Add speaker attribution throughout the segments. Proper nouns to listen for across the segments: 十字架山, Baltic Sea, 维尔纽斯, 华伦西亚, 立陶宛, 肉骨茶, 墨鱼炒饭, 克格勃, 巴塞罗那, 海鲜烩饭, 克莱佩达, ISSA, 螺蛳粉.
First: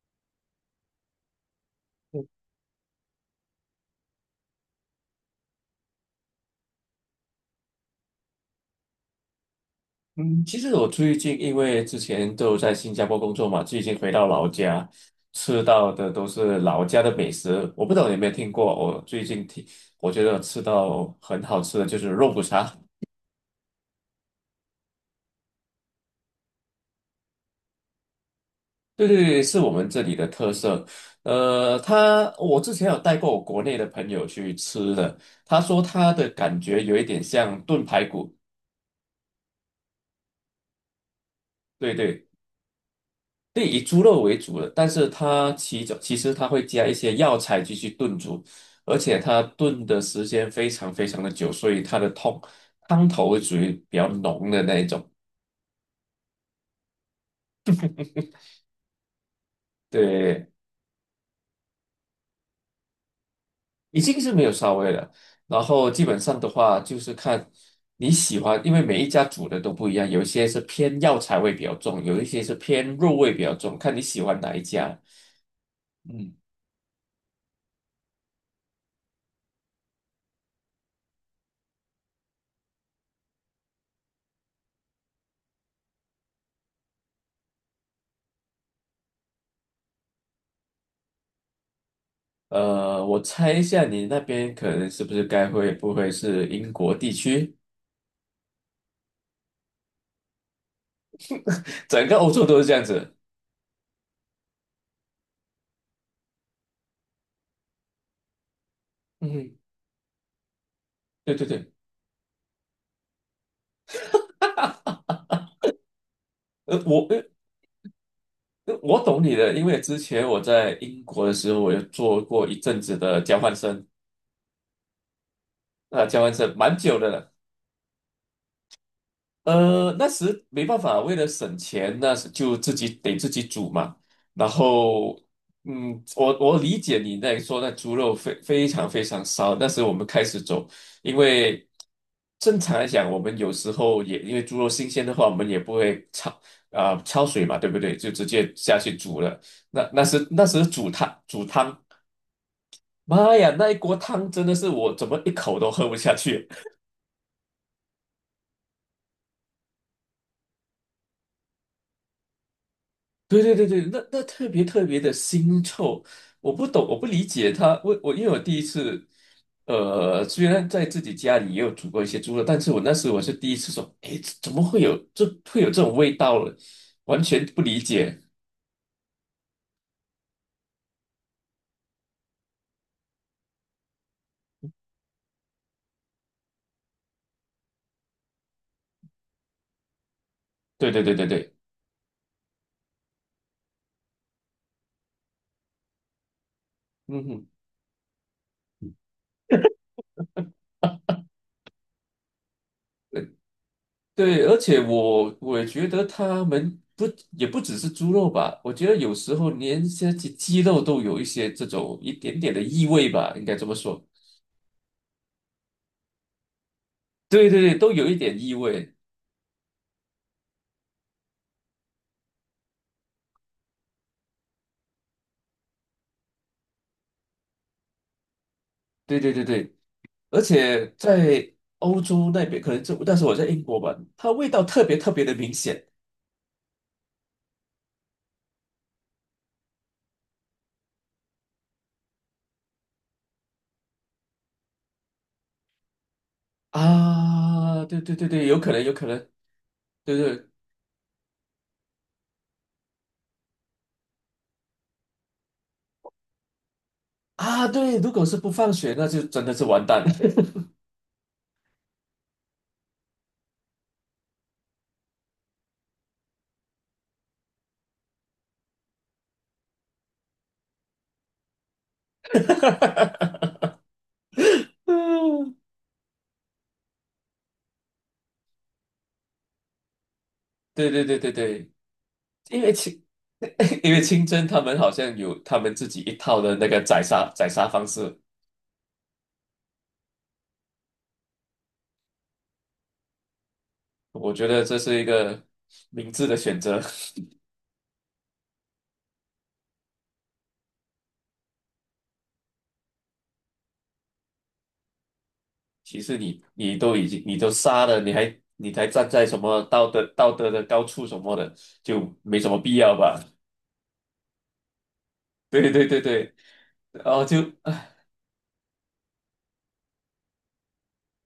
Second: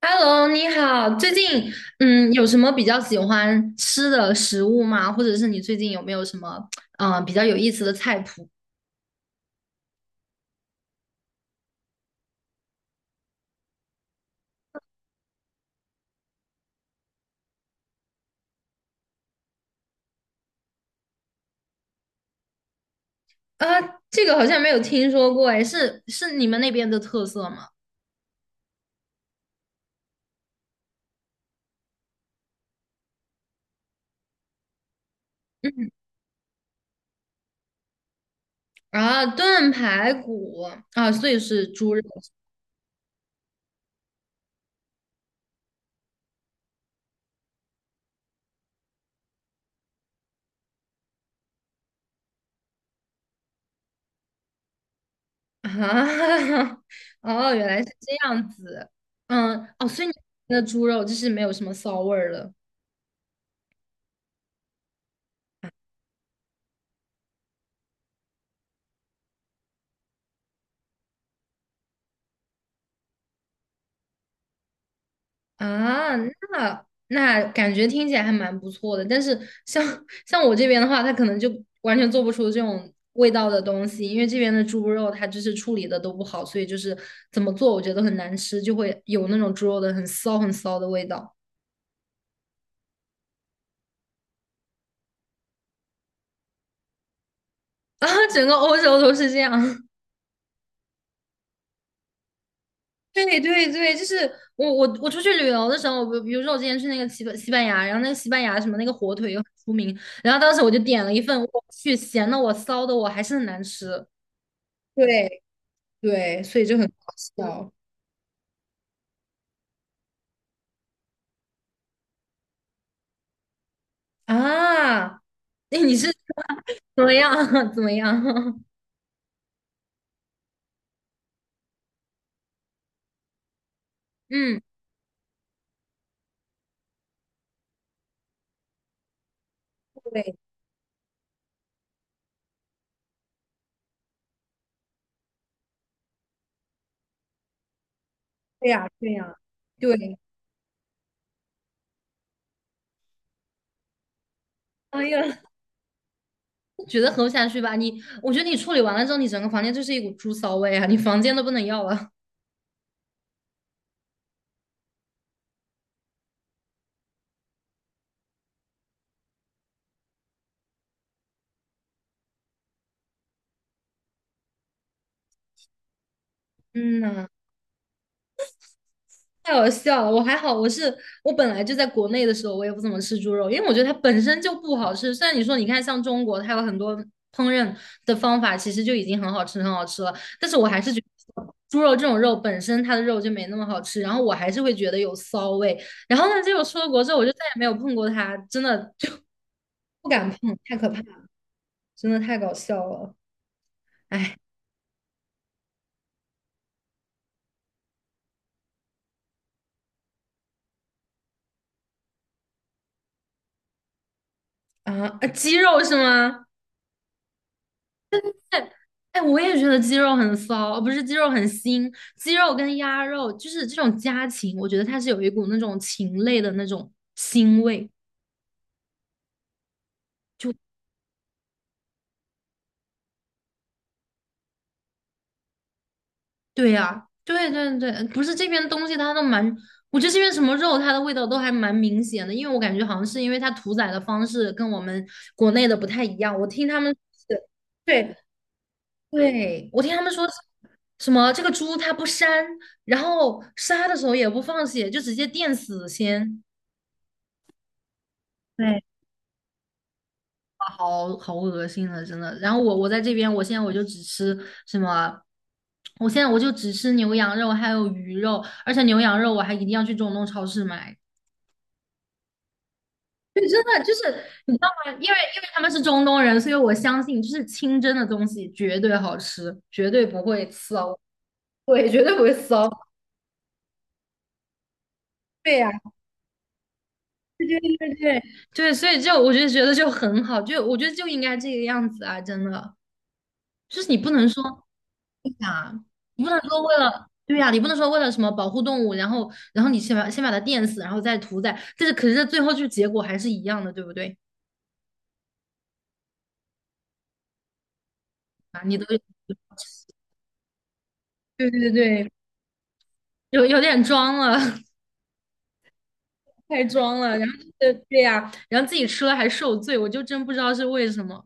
Speaker 1: Hello，你好，最近有什么比较喜欢吃的食物吗？或者是你最近有没有什么比较有意思的菜谱？
Speaker 2: 嗯，其实我最近因为之前都在新加坡工作嘛，最近回到老家，吃到的都是老家的美食。我不知道你有没有听过，我最近听，我觉得吃到很好吃的就是肉骨茶。
Speaker 1: 啊，这个好像没有听说过，哎，是你们那边的特色吗？
Speaker 2: 对对对，是我们这里的特色。他我之前有带过我国内的朋友去吃的，他说
Speaker 1: 嗯，
Speaker 2: 他的感觉有一点像炖排骨。
Speaker 1: 啊，炖排骨啊，所以是猪
Speaker 2: 对
Speaker 1: 肉
Speaker 2: 对，对，以猪肉为主的，但是它其中其实它会加一些药材进去炖煮，而且它炖的时间非常非常的久，所以它的汤汤头会属于比较浓的那一种。
Speaker 1: 啊，哦，原来是这样子，嗯，哦，所以你
Speaker 2: 对，
Speaker 1: 们的猪肉就是没有什么骚味儿了。
Speaker 2: 已经是没有骚味了。然后基本上的话，就是看你喜欢，因为每一家煮的都不一样，有一些是偏药材味比较重，有一些是偏肉味比较重，看你喜欢哪一家。
Speaker 1: 啊，
Speaker 2: 嗯，
Speaker 1: 那感觉听起来还蛮不错的，但是像 像我这边的话，它可能就完全做不出这种味道的东西，因为这边的猪肉它就是处理的都不好，所以就是怎么做我觉得很难吃，就会有那种猪肉的很骚很骚的味道
Speaker 2: 我猜一下，你那边可能是不是该会不会是英国地区？
Speaker 1: 啊，整个欧洲都是这样。
Speaker 2: 整个欧洲都是这样子。
Speaker 1: 对对对，就是我出去旅游的时候，比如说我之前去那个西班牙，然后那个西班牙什么那个火腿又很
Speaker 2: 嗯
Speaker 1: 出名，然后当时我就点了一
Speaker 2: 对
Speaker 1: 份，
Speaker 2: 对
Speaker 1: 我
Speaker 2: 对，
Speaker 1: 去咸的我骚的我还是很难吃。对对，所以就很搞
Speaker 2: 我
Speaker 1: 笑
Speaker 2: 我懂你的，因为之前我在英国的时候，我有做过一阵子的交换生，
Speaker 1: 啊！那你是
Speaker 2: 啊、交换生蛮久
Speaker 1: 怎
Speaker 2: 的
Speaker 1: 么样？
Speaker 2: 了。
Speaker 1: 怎么样？
Speaker 2: 那时没办法，为了省钱，那时就自己得自己煮嘛。然
Speaker 1: 嗯，
Speaker 2: 后，嗯，我理解你在说那猪肉非常非常骚。那时我们开
Speaker 1: 对，
Speaker 2: 始走，因为正常来讲，我们有时候也因为猪肉新鲜的话，我们也不会焯啊、焯水嘛，对不对？就直接
Speaker 1: 对
Speaker 2: 下
Speaker 1: 呀，
Speaker 2: 去
Speaker 1: 对
Speaker 2: 煮
Speaker 1: 呀，
Speaker 2: 了。那
Speaker 1: 对。
Speaker 2: 那 时那时煮汤，妈呀，那一锅汤真的是我
Speaker 1: 哎
Speaker 2: 怎么一
Speaker 1: 呀，
Speaker 2: 口都喝不下去。
Speaker 1: 觉得喝不下去吧？我觉得你处理完了之后，你整个房间就是一股猪骚味啊！你房间都不能要了。
Speaker 2: 对对对对，那那特别特别的腥臭，我不懂，我不理解他。我因为我第一次，虽然在自己家里也有煮过一些猪肉，但是我那时我是第一次说，哎，这怎么会有会有这种味道了？
Speaker 1: 嗯
Speaker 2: 完
Speaker 1: 呐。
Speaker 2: 全不理解。
Speaker 1: 太好笑了，我还好，我本来就在国内的时候，我也不怎么吃猪肉，因为我觉得它本身就不好吃。虽然你说你看像中国，它有很多烹饪的方法，其实就已经很好吃很好吃了，但是我还
Speaker 2: 对
Speaker 1: 是觉
Speaker 2: 对对对
Speaker 1: 得
Speaker 2: 对，
Speaker 1: 猪肉这种肉本身它的肉就没那么好吃，然后我还是会觉得有骚味。然后呢，结果出了国之后，我
Speaker 2: 嗯
Speaker 1: 就再
Speaker 2: 哼，
Speaker 1: 也没有碰过它，真的就不敢碰，太可怕了真的太搞笑了
Speaker 2: 呃对，而且我觉得他们不也不只是猪肉吧，我觉得有时候连些鸡肉都有一些这种一点点的异味吧，应该这么说。
Speaker 1: 啊！啊鸡肉是吗？
Speaker 2: 对对对，都有一点异味。
Speaker 1: 哎，我也觉得鸡肉很骚，哦不是鸡肉很腥，鸡肉跟鸭肉就是这种家禽，我觉得它是有一股那种禽类的那种腥味。
Speaker 2: 对对对对，而
Speaker 1: 就
Speaker 2: 且在欧洲那边，可能就但是我在英国吧，它味道特别特别的明显
Speaker 1: 对呀、对对对，不是这边东西它都蛮，我觉得这边什么肉它的味道都还蛮明显的，因为我感觉好像是因为它屠宰的方式跟我们国内的不太一样。我听他们是
Speaker 2: 啊！对对
Speaker 1: 对
Speaker 2: 对对，有可能有可能，
Speaker 1: 对，我听他们
Speaker 2: 对
Speaker 1: 说
Speaker 2: 对
Speaker 1: 什么这个猪它不膻，然后杀的时候也不放血，就直接电死先。
Speaker 2: 啊，对，如果是不放
Speaker 1: 对。
Speaker 2: 血，那就真的是完蛋了。
Speaker 1: 好好恶心了，真的。然后我在这边，什么，我现在我就只吃牛羊肉还有鱼肉，而且牛羊肉我还一定要去中东超市买。对，真的就是你知道吗？因为
Speaker 2: 嗯，
Speaker 1: 他们是中东人，所以我相信就是清真的东西绝对好吃，绝对不会
Speaker 2: 对
Speaker 1: 骚，
Speaker 2: 对对对对，
Speaker 1: 对，绝对不会
Speaker 2: 因
Speaker 1: 骚。
Speaker 2: 为清 因为清真他们好像有
Speaker 1: 对
Speaker 2: 他
Speaker 1: 呀、
Speaker 2: 们自己一套的那个宰杀
Speaker 1: 对
Speaker 2: 宰
Speaker 1: 对
Speaker 2: 杀方
Speaker 1: 对
Speaker 2: 式，
Speaker 1: 对对，所以就我就觉得就很好，就我觉得就应该这个样子啊，真的，就是你不能
Speaker 2: 我觉得
Speaker 1: 说。
Speaker 2: 这是一个
Speaker 1: 啊，
Speaker 2: 明
Speaker 1: 你
Speaker 2: 智
Speaker 1: 不
Speaker 2: 的
Speaker 1: 能
Speaker 2: 选
Speaker 1: 说为
Speaker 2: 择。
Speaker 1: 了，对呀、你不能说为了什么保护动物，然后你先把它电死，然后再屠宰，但是最后就结果还是一样的，对不对？
Speaker 2: 其实你都已经你都杀了，你还
Speaker 1: 啊，
Speaker 2: 你
Speaker 1: 你都
Speaker 2: 还
Speaker 1: 对
Speaker 2: 站在什么道德的高处什么
Speaker 1: 对
Speaker 2: 的，
Speaker 1: 对，对，
Speaker 2: 就没什么必要吧？
Speaker 1: 有 有点装了，
Speaker 2: 对对对对，
Speaker 1: 太装
Speaker 2: 然
Speaker 1: 了，
Speaker 2: 后
Speaker 1: 然后
Speaker 2: 就
Speaker 1: 对
Speaker 2: 哎，
Speaker 1: 对呀、然后自己吃了还受罪，我就真不知道是为什么。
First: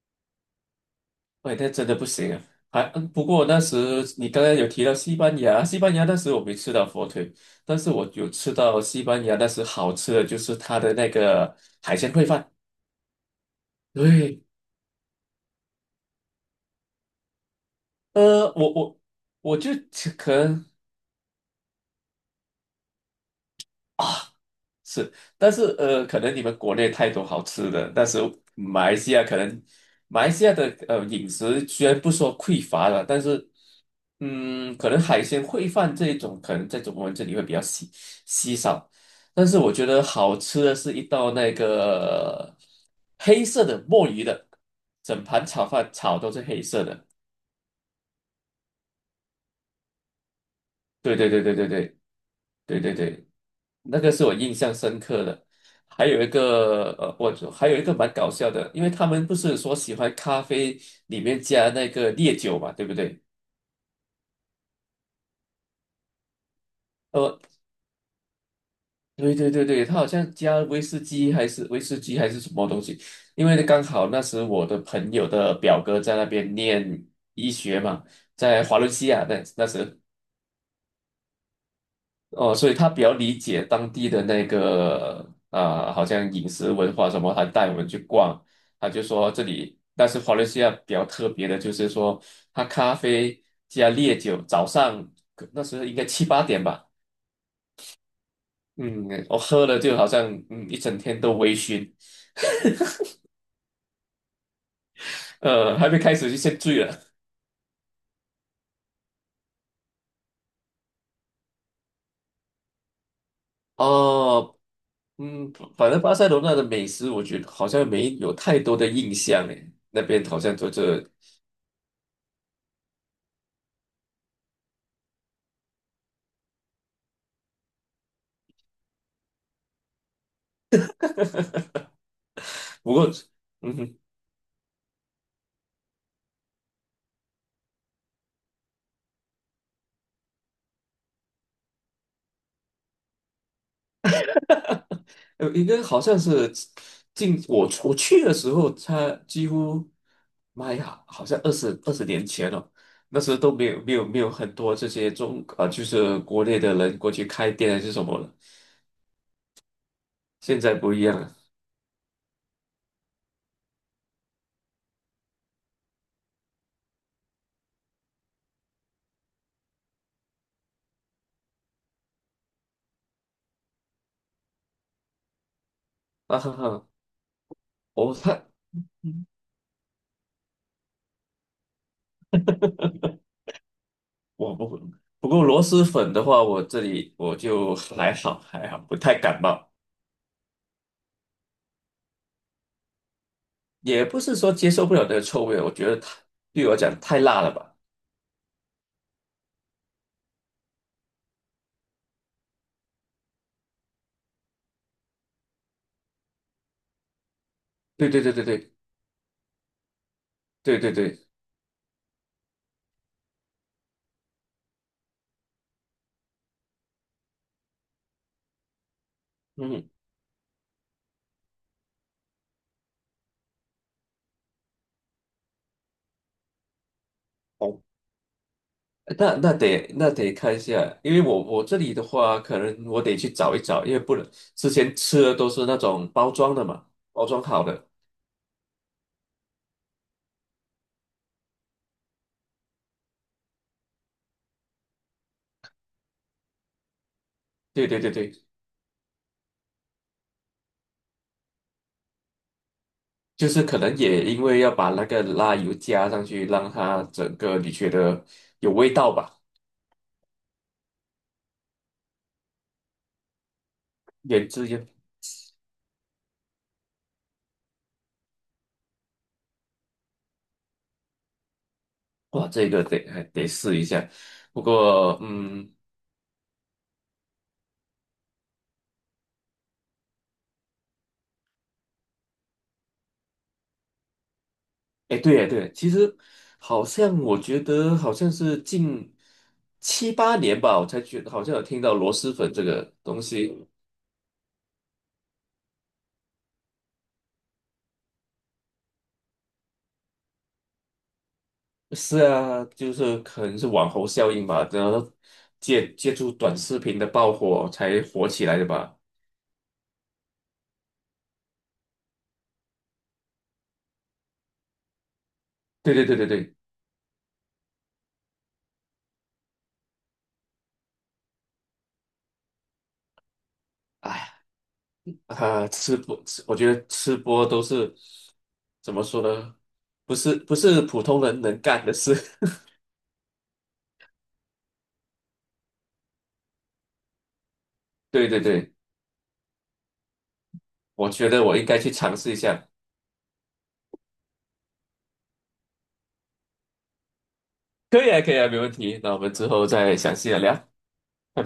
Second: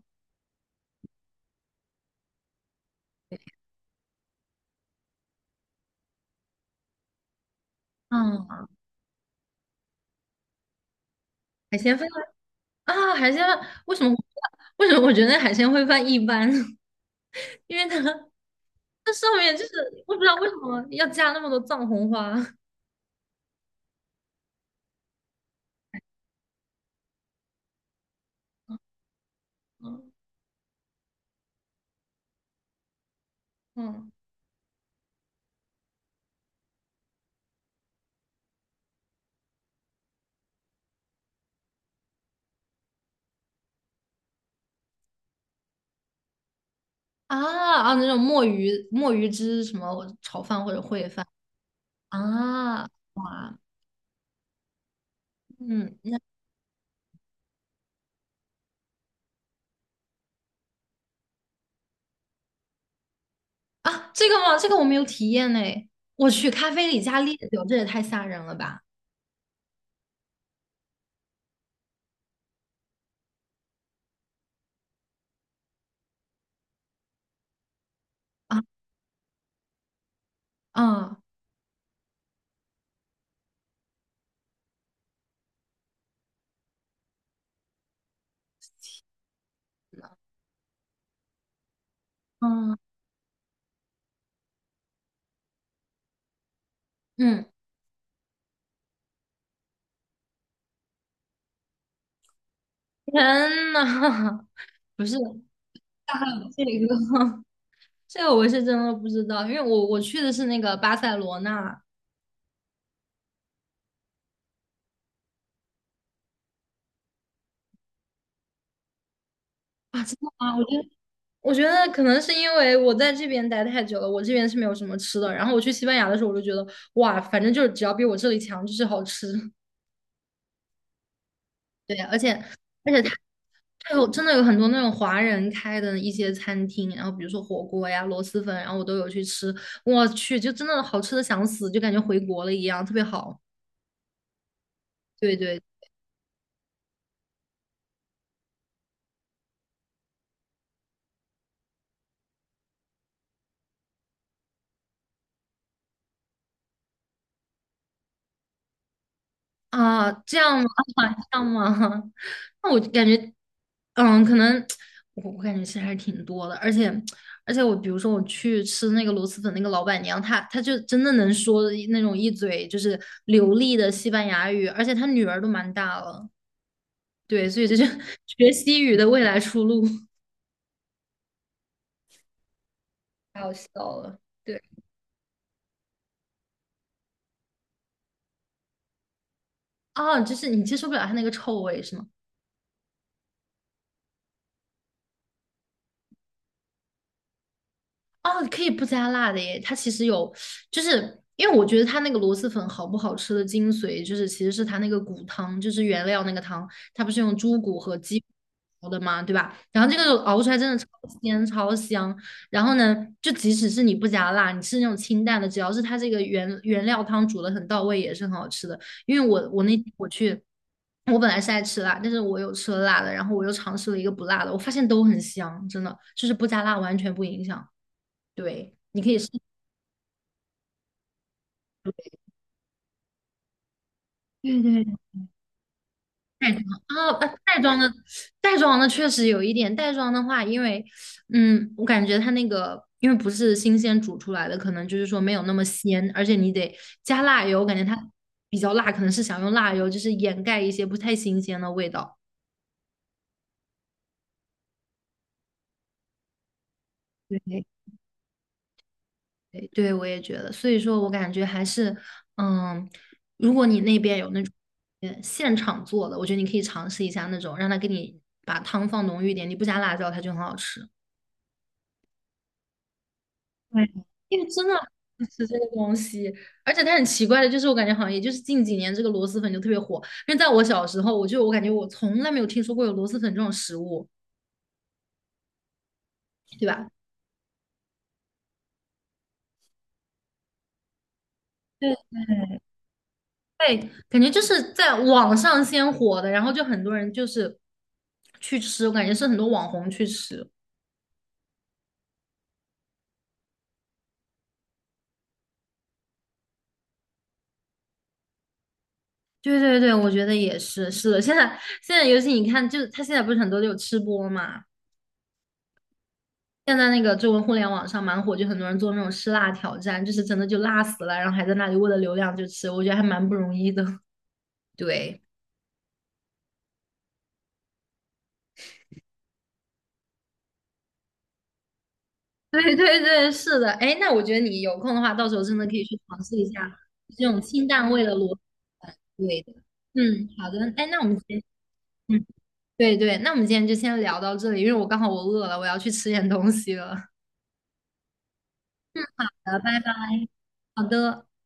Speaker 2: 喂那真的不行啊！还嗯不过那时你刚刚有提到西班牙，西班牙那时我没吃到火腿，但是我有吃
Speaker 1: 嗯，
Speaker 2: 到西班牙那时好吃的就是它的那个
Speaker 1: 海鲜
Speaker 2: 海
Speaker 1: 饭
Speaker 2: 鲜烩饭。
Speaker 1: 啊，海鲜饭为什么我
Speaker 2: 对，
Speaker 1: 为什么我觉得海鲜烩饭一般？因为它
Speaker 2: 呃，我我
Speaker 1: 它上面
Speaker 2: 我
Speaker 1: 就是
Speaker 2: 就
Speaker 1: 我不知
Speaker 2: 可
Speaker 1: 道为什
Speaker 2: 能
Speaker 1: 么要加那么多藏红花。
Speaker 2: 是，但是可能你们国内太多好吃的，但是马来西亚可能
Speaker 1: 嗯
Speaker 2: 马来西亚的饮食虽然不说匮乏了，但是
Speaker 1: 嗯。
Speaker 2: 嗯，可能海鲜烩饭这一种，可能在中国人这里会比较稀少。但是我觉得好吃的是一道那个黑色的墨鱼的，整盘炒饭炒都是黑色的。
Speaker 1: 啊啊，那种墨鱼汁什么炒饭或者烩
Speaker 2: 对
Speaker 1: 饭
Speaker 2: 对对对对对对
Speaker 1: 啊，
Speaker 2: 对对。
Speaker 1: 哇，
Speaker 2: 那个是我印象深刻的。
Speaker 1: 嗯，
Speaker 2: 还
Speaker 1: 那
Speaker 2: 有一个我还有一个蛮搞笑的，因为他们不是说喜欢咖啡里面加那个烈酒嘛，对不对？
Speaker 1: 啊，这个吗？这个我没有体验呢。我去咖啡里加烈
Speaker 2: 呃，
Speaker 1: 酒，这也太吓人了吧！
Speaker 2: 对对对对，他好像加威士忌还是威士忌还是什么东西，因为刚好那时我的朋友的表哥在那边念医学嘛，在
Speaker 1: 啊
Speaker 2: 华伦西亚那那时。
Speaker 1: 啊
Speaker 2: 哦，所以他比较理解当地的那个啊、好像饮食文化什么，他带我们去逛，他就说这里，但是华伦西亚比较特别的就是说，他
Speaker 1: 啊
Speaker 2: 咖啡加烈酒，早上那时候应该七八点吧，
Speaker 1: 嗯，
Speaker 2: 嗯，我喝了就好像嗯一整天都微醺。
Speaker 1: 天呐，不是，
Speaker 2: 还没
Speaker 1: 啊
Speaker 2: 开始就先
Speaker 1: 这
Speaker 2: 醉
Speaker 1: 个
Speaker 2: 了。
Speaker 1: 这个我是真的不知道，因为我去的是那个巴塞罗那
Speaker 2: 哦，嗯，反正巴塞罗那的美食，我觉得好像没有太多的印象诶，那
Speaker 1: 啊，真
Speaker 2: 边
Speaker 1: 的
Speaker 2: 好像
Speaker 1: 吗？我
Speaker 2: 就
Speaker 1: 觉得
Speaker 2: 这，
Speaker 1: 我觉得可能是因为我在这边待太久了，我这边是没有什么吃的。然后我去西班牙的时候，我就觉得哇，反正就是只要比我这里强，就是好吃。对，而且而
Speaker 2: 不
Speaker 1: 且它
Speaker 2: 过。嗯
Speaker 1: 它
Speaker 2: 哼
Speaker 1: 真的有很多那种华人开的一些餐厅，然后比如说火锅呀、螺蛳粉，然后我都有去吃。我去，就真的好吃的想死，就感觉回国了一样，特别好。对对
Speaker 2: 应该好像是进我去的时候，他几乎，妈呀，好像20年前了，那时候都没有很多这些中啊、就是国内的人过去开店还是什么的，
Speaker 1: 啊，这样
Speaker 2: 现
Speaker 1: 吗？
Speaker 2: 在不一
Speaker 1: 啊，
Speaker 2: 样了，
Speaker 1: 这样吗？那我感觉，嗯，可能我感觉其实还是挺多的，而且我比如说我去吃那个螺蛳粉，那个老板娘她就真的能说那种一嘴就是流利的西班牙语，而且她女儿都蛮大了，
Speaker 2: 啊哈哈，
Speaker 1: 对，所以这就是
Speaker 2: 我 他
Speaker 1: 学西语的未来出路，太好笑了。
Speaker 2: 我
Speaker 1: 对，
Speaker 2: 不不过螺蛳粉的话，我这里我就还好，不太感冒，
Speaker 1: 哦，就是你接受不了她那个臭味是吗？
Speaker 2: 也不是说接受不了那个臭味，我觉得太对我来讲太辣了吧，
Speaker 1: 哦，可以不加辣的耶。它其实有，就是因为我觉得它那个螺蛳粉好不好吃的精髓，就是其实是它那个骨汤，就是原料那个汤，它不是用猪骨和
Speaker 2: 对对
Speaker 1: 鸡
Speaker 2: 对对对
Speaker 1: 熬的嘛，对吧？然后这个熬出来真的
Speaker 2: 对
Speaker 1: 超
Speaker 2: 对对，
Speaker 1: 鲜超香。然后呢，就即使是你不加辣，你吃那种清淡的，只要是它这个原料汤煮的很到位，也是很好吃的。因为我那天
Speaker 2: 嗯。
Speaker 1: 我去。我本来是爱吃辣，但是我有吃了辣的，然后我又尝试了一个不辣的，我发现都很香，真的，就是不加辣完全不影响。对，你可以试
Speaker 2: 那那得看一下，因为我我这里的话，可能我得去找一找，因为不能
Speaker 1: 对
Speaker 2: 之
Speaker 1: 对对，
Speaker 2: 前吃的都是那种包
Speaker 1: 带
Speaker 2: 装
Speaker 1: 妆
Speaker 2: 的嘛，
Speaker 1: 啊，
Speaker 2: 包装
Speaker 1: 袋
Speaker 2: 好
Speaker 1: 装
Speaker 2: 的。
Speaker 1: 的袋装的确实有一点，袋装的话，因为我感觉它那个因为不是新鲜煮出来的，可能就是说没有那么鲜，而且你得加辣油，我感觉
Speaker 2: 对
Speaker 1: 它
Speaker 2: 对对对，
Speaker 1: 比较辣，可能是想用辣油就是掩盖一些不太新鲜的味道。
Speaker 2: 就是可能也因为要把那个辣油加上去，让它整个
Speaker 1: 对
Speaker 2: 你觉得有味道吧，
Speaker 1: 对，对我也觉得，所以说我感觉还是，嗯，如果你那边有那
Speaker 2: 原
Speaker 1: 种
Speaker 2: 汁原
Speaker 1: 现场做的，我觉得你可以尝试一下那种，让他给你把汤放浓郁一点，你不加辣椒，它就很好吃。
Speaker 2: 哇，这个得还得试一
Speaker 1: 对，
Speaker 2: 下。
Speaker 1: 因为
Speaker 2: 不
Speaker 1: 真的
Speaker 2: 过
Speaker 1: 很吃这个
Speaker 2: 嗯，
Speaker 1: 东西，而且它很奇怪的，就是我感觉好像也就是近几年这个螺蛳粉就特别火，因为在我小时候，我感觉我从来没有听说过有螺蛳粉这种食物，
Speaker 2: 哎对呀对啊其实
Speaker 1: 对
Speaker 2: 好
Speaker 1: 吧？
Speaker 2: 像我觉得好像是近七八年吧，我才觉得好像有听
Speaker 1: 对，
Speaker 2: 到螺蛳粉这个东西。
Speaker 1: 对，感觉就是在网上先火的，然后就很多人就是去吃，我感觉是很多网红去吃。
Speaker 2: 是啊，就是可能是网红效应吧，然后借助短视频的爆火才火起来的吧。
Speaker 1: 对对对，我觉得也是，是的。现在，尤其你看，就是他现在不是很多都有吃播嘛，
Speaker 2: 对对对对对，
Speaker 1: 现在那个中文互联网上蛮火，就很多人做那种吃辣挑战，就是真的就辣死了，然后还在那里为了流量就吃，我觉得还蛮不容易的。
Speaker 2: 哎，
Speaker 1: 对，
Speaker 2: 啊，吃播，我觉得吃播都是怎么说呢？不是普通人能干的事。
Speaker 1: 对对对，是的，哎，那我觉得你有空的话，到时候真的可以去尝试一下这种清淡味 的螺
Speaker 2: 对
Speaker 1: 蛳
Speaker 2: 对对，
Speaker 1: 粉。对的。嗯，好的，哎，那我
Speaker 2: 我
Speaker 1: 们今
Speaker 2: 觉
Speaker 1: 天，
Speaker 2: 得我应该去尝
Speaker 1: 嗯，
Speaker 2: 试一下。
Speaker 1: 对对，那我们今天就先聊到这里，因为我刚好饿了，我要去吃点东西了。
Speaker 2: 可以啊，可以啊，没问题。那我们之
Speaker 1: 好的，
Speaker 2: 后
Speaker 1: 拜拜。
Speaker 2: 再详细的聊，拜
Speaker 1: 好的。
Speaker 2: 拜。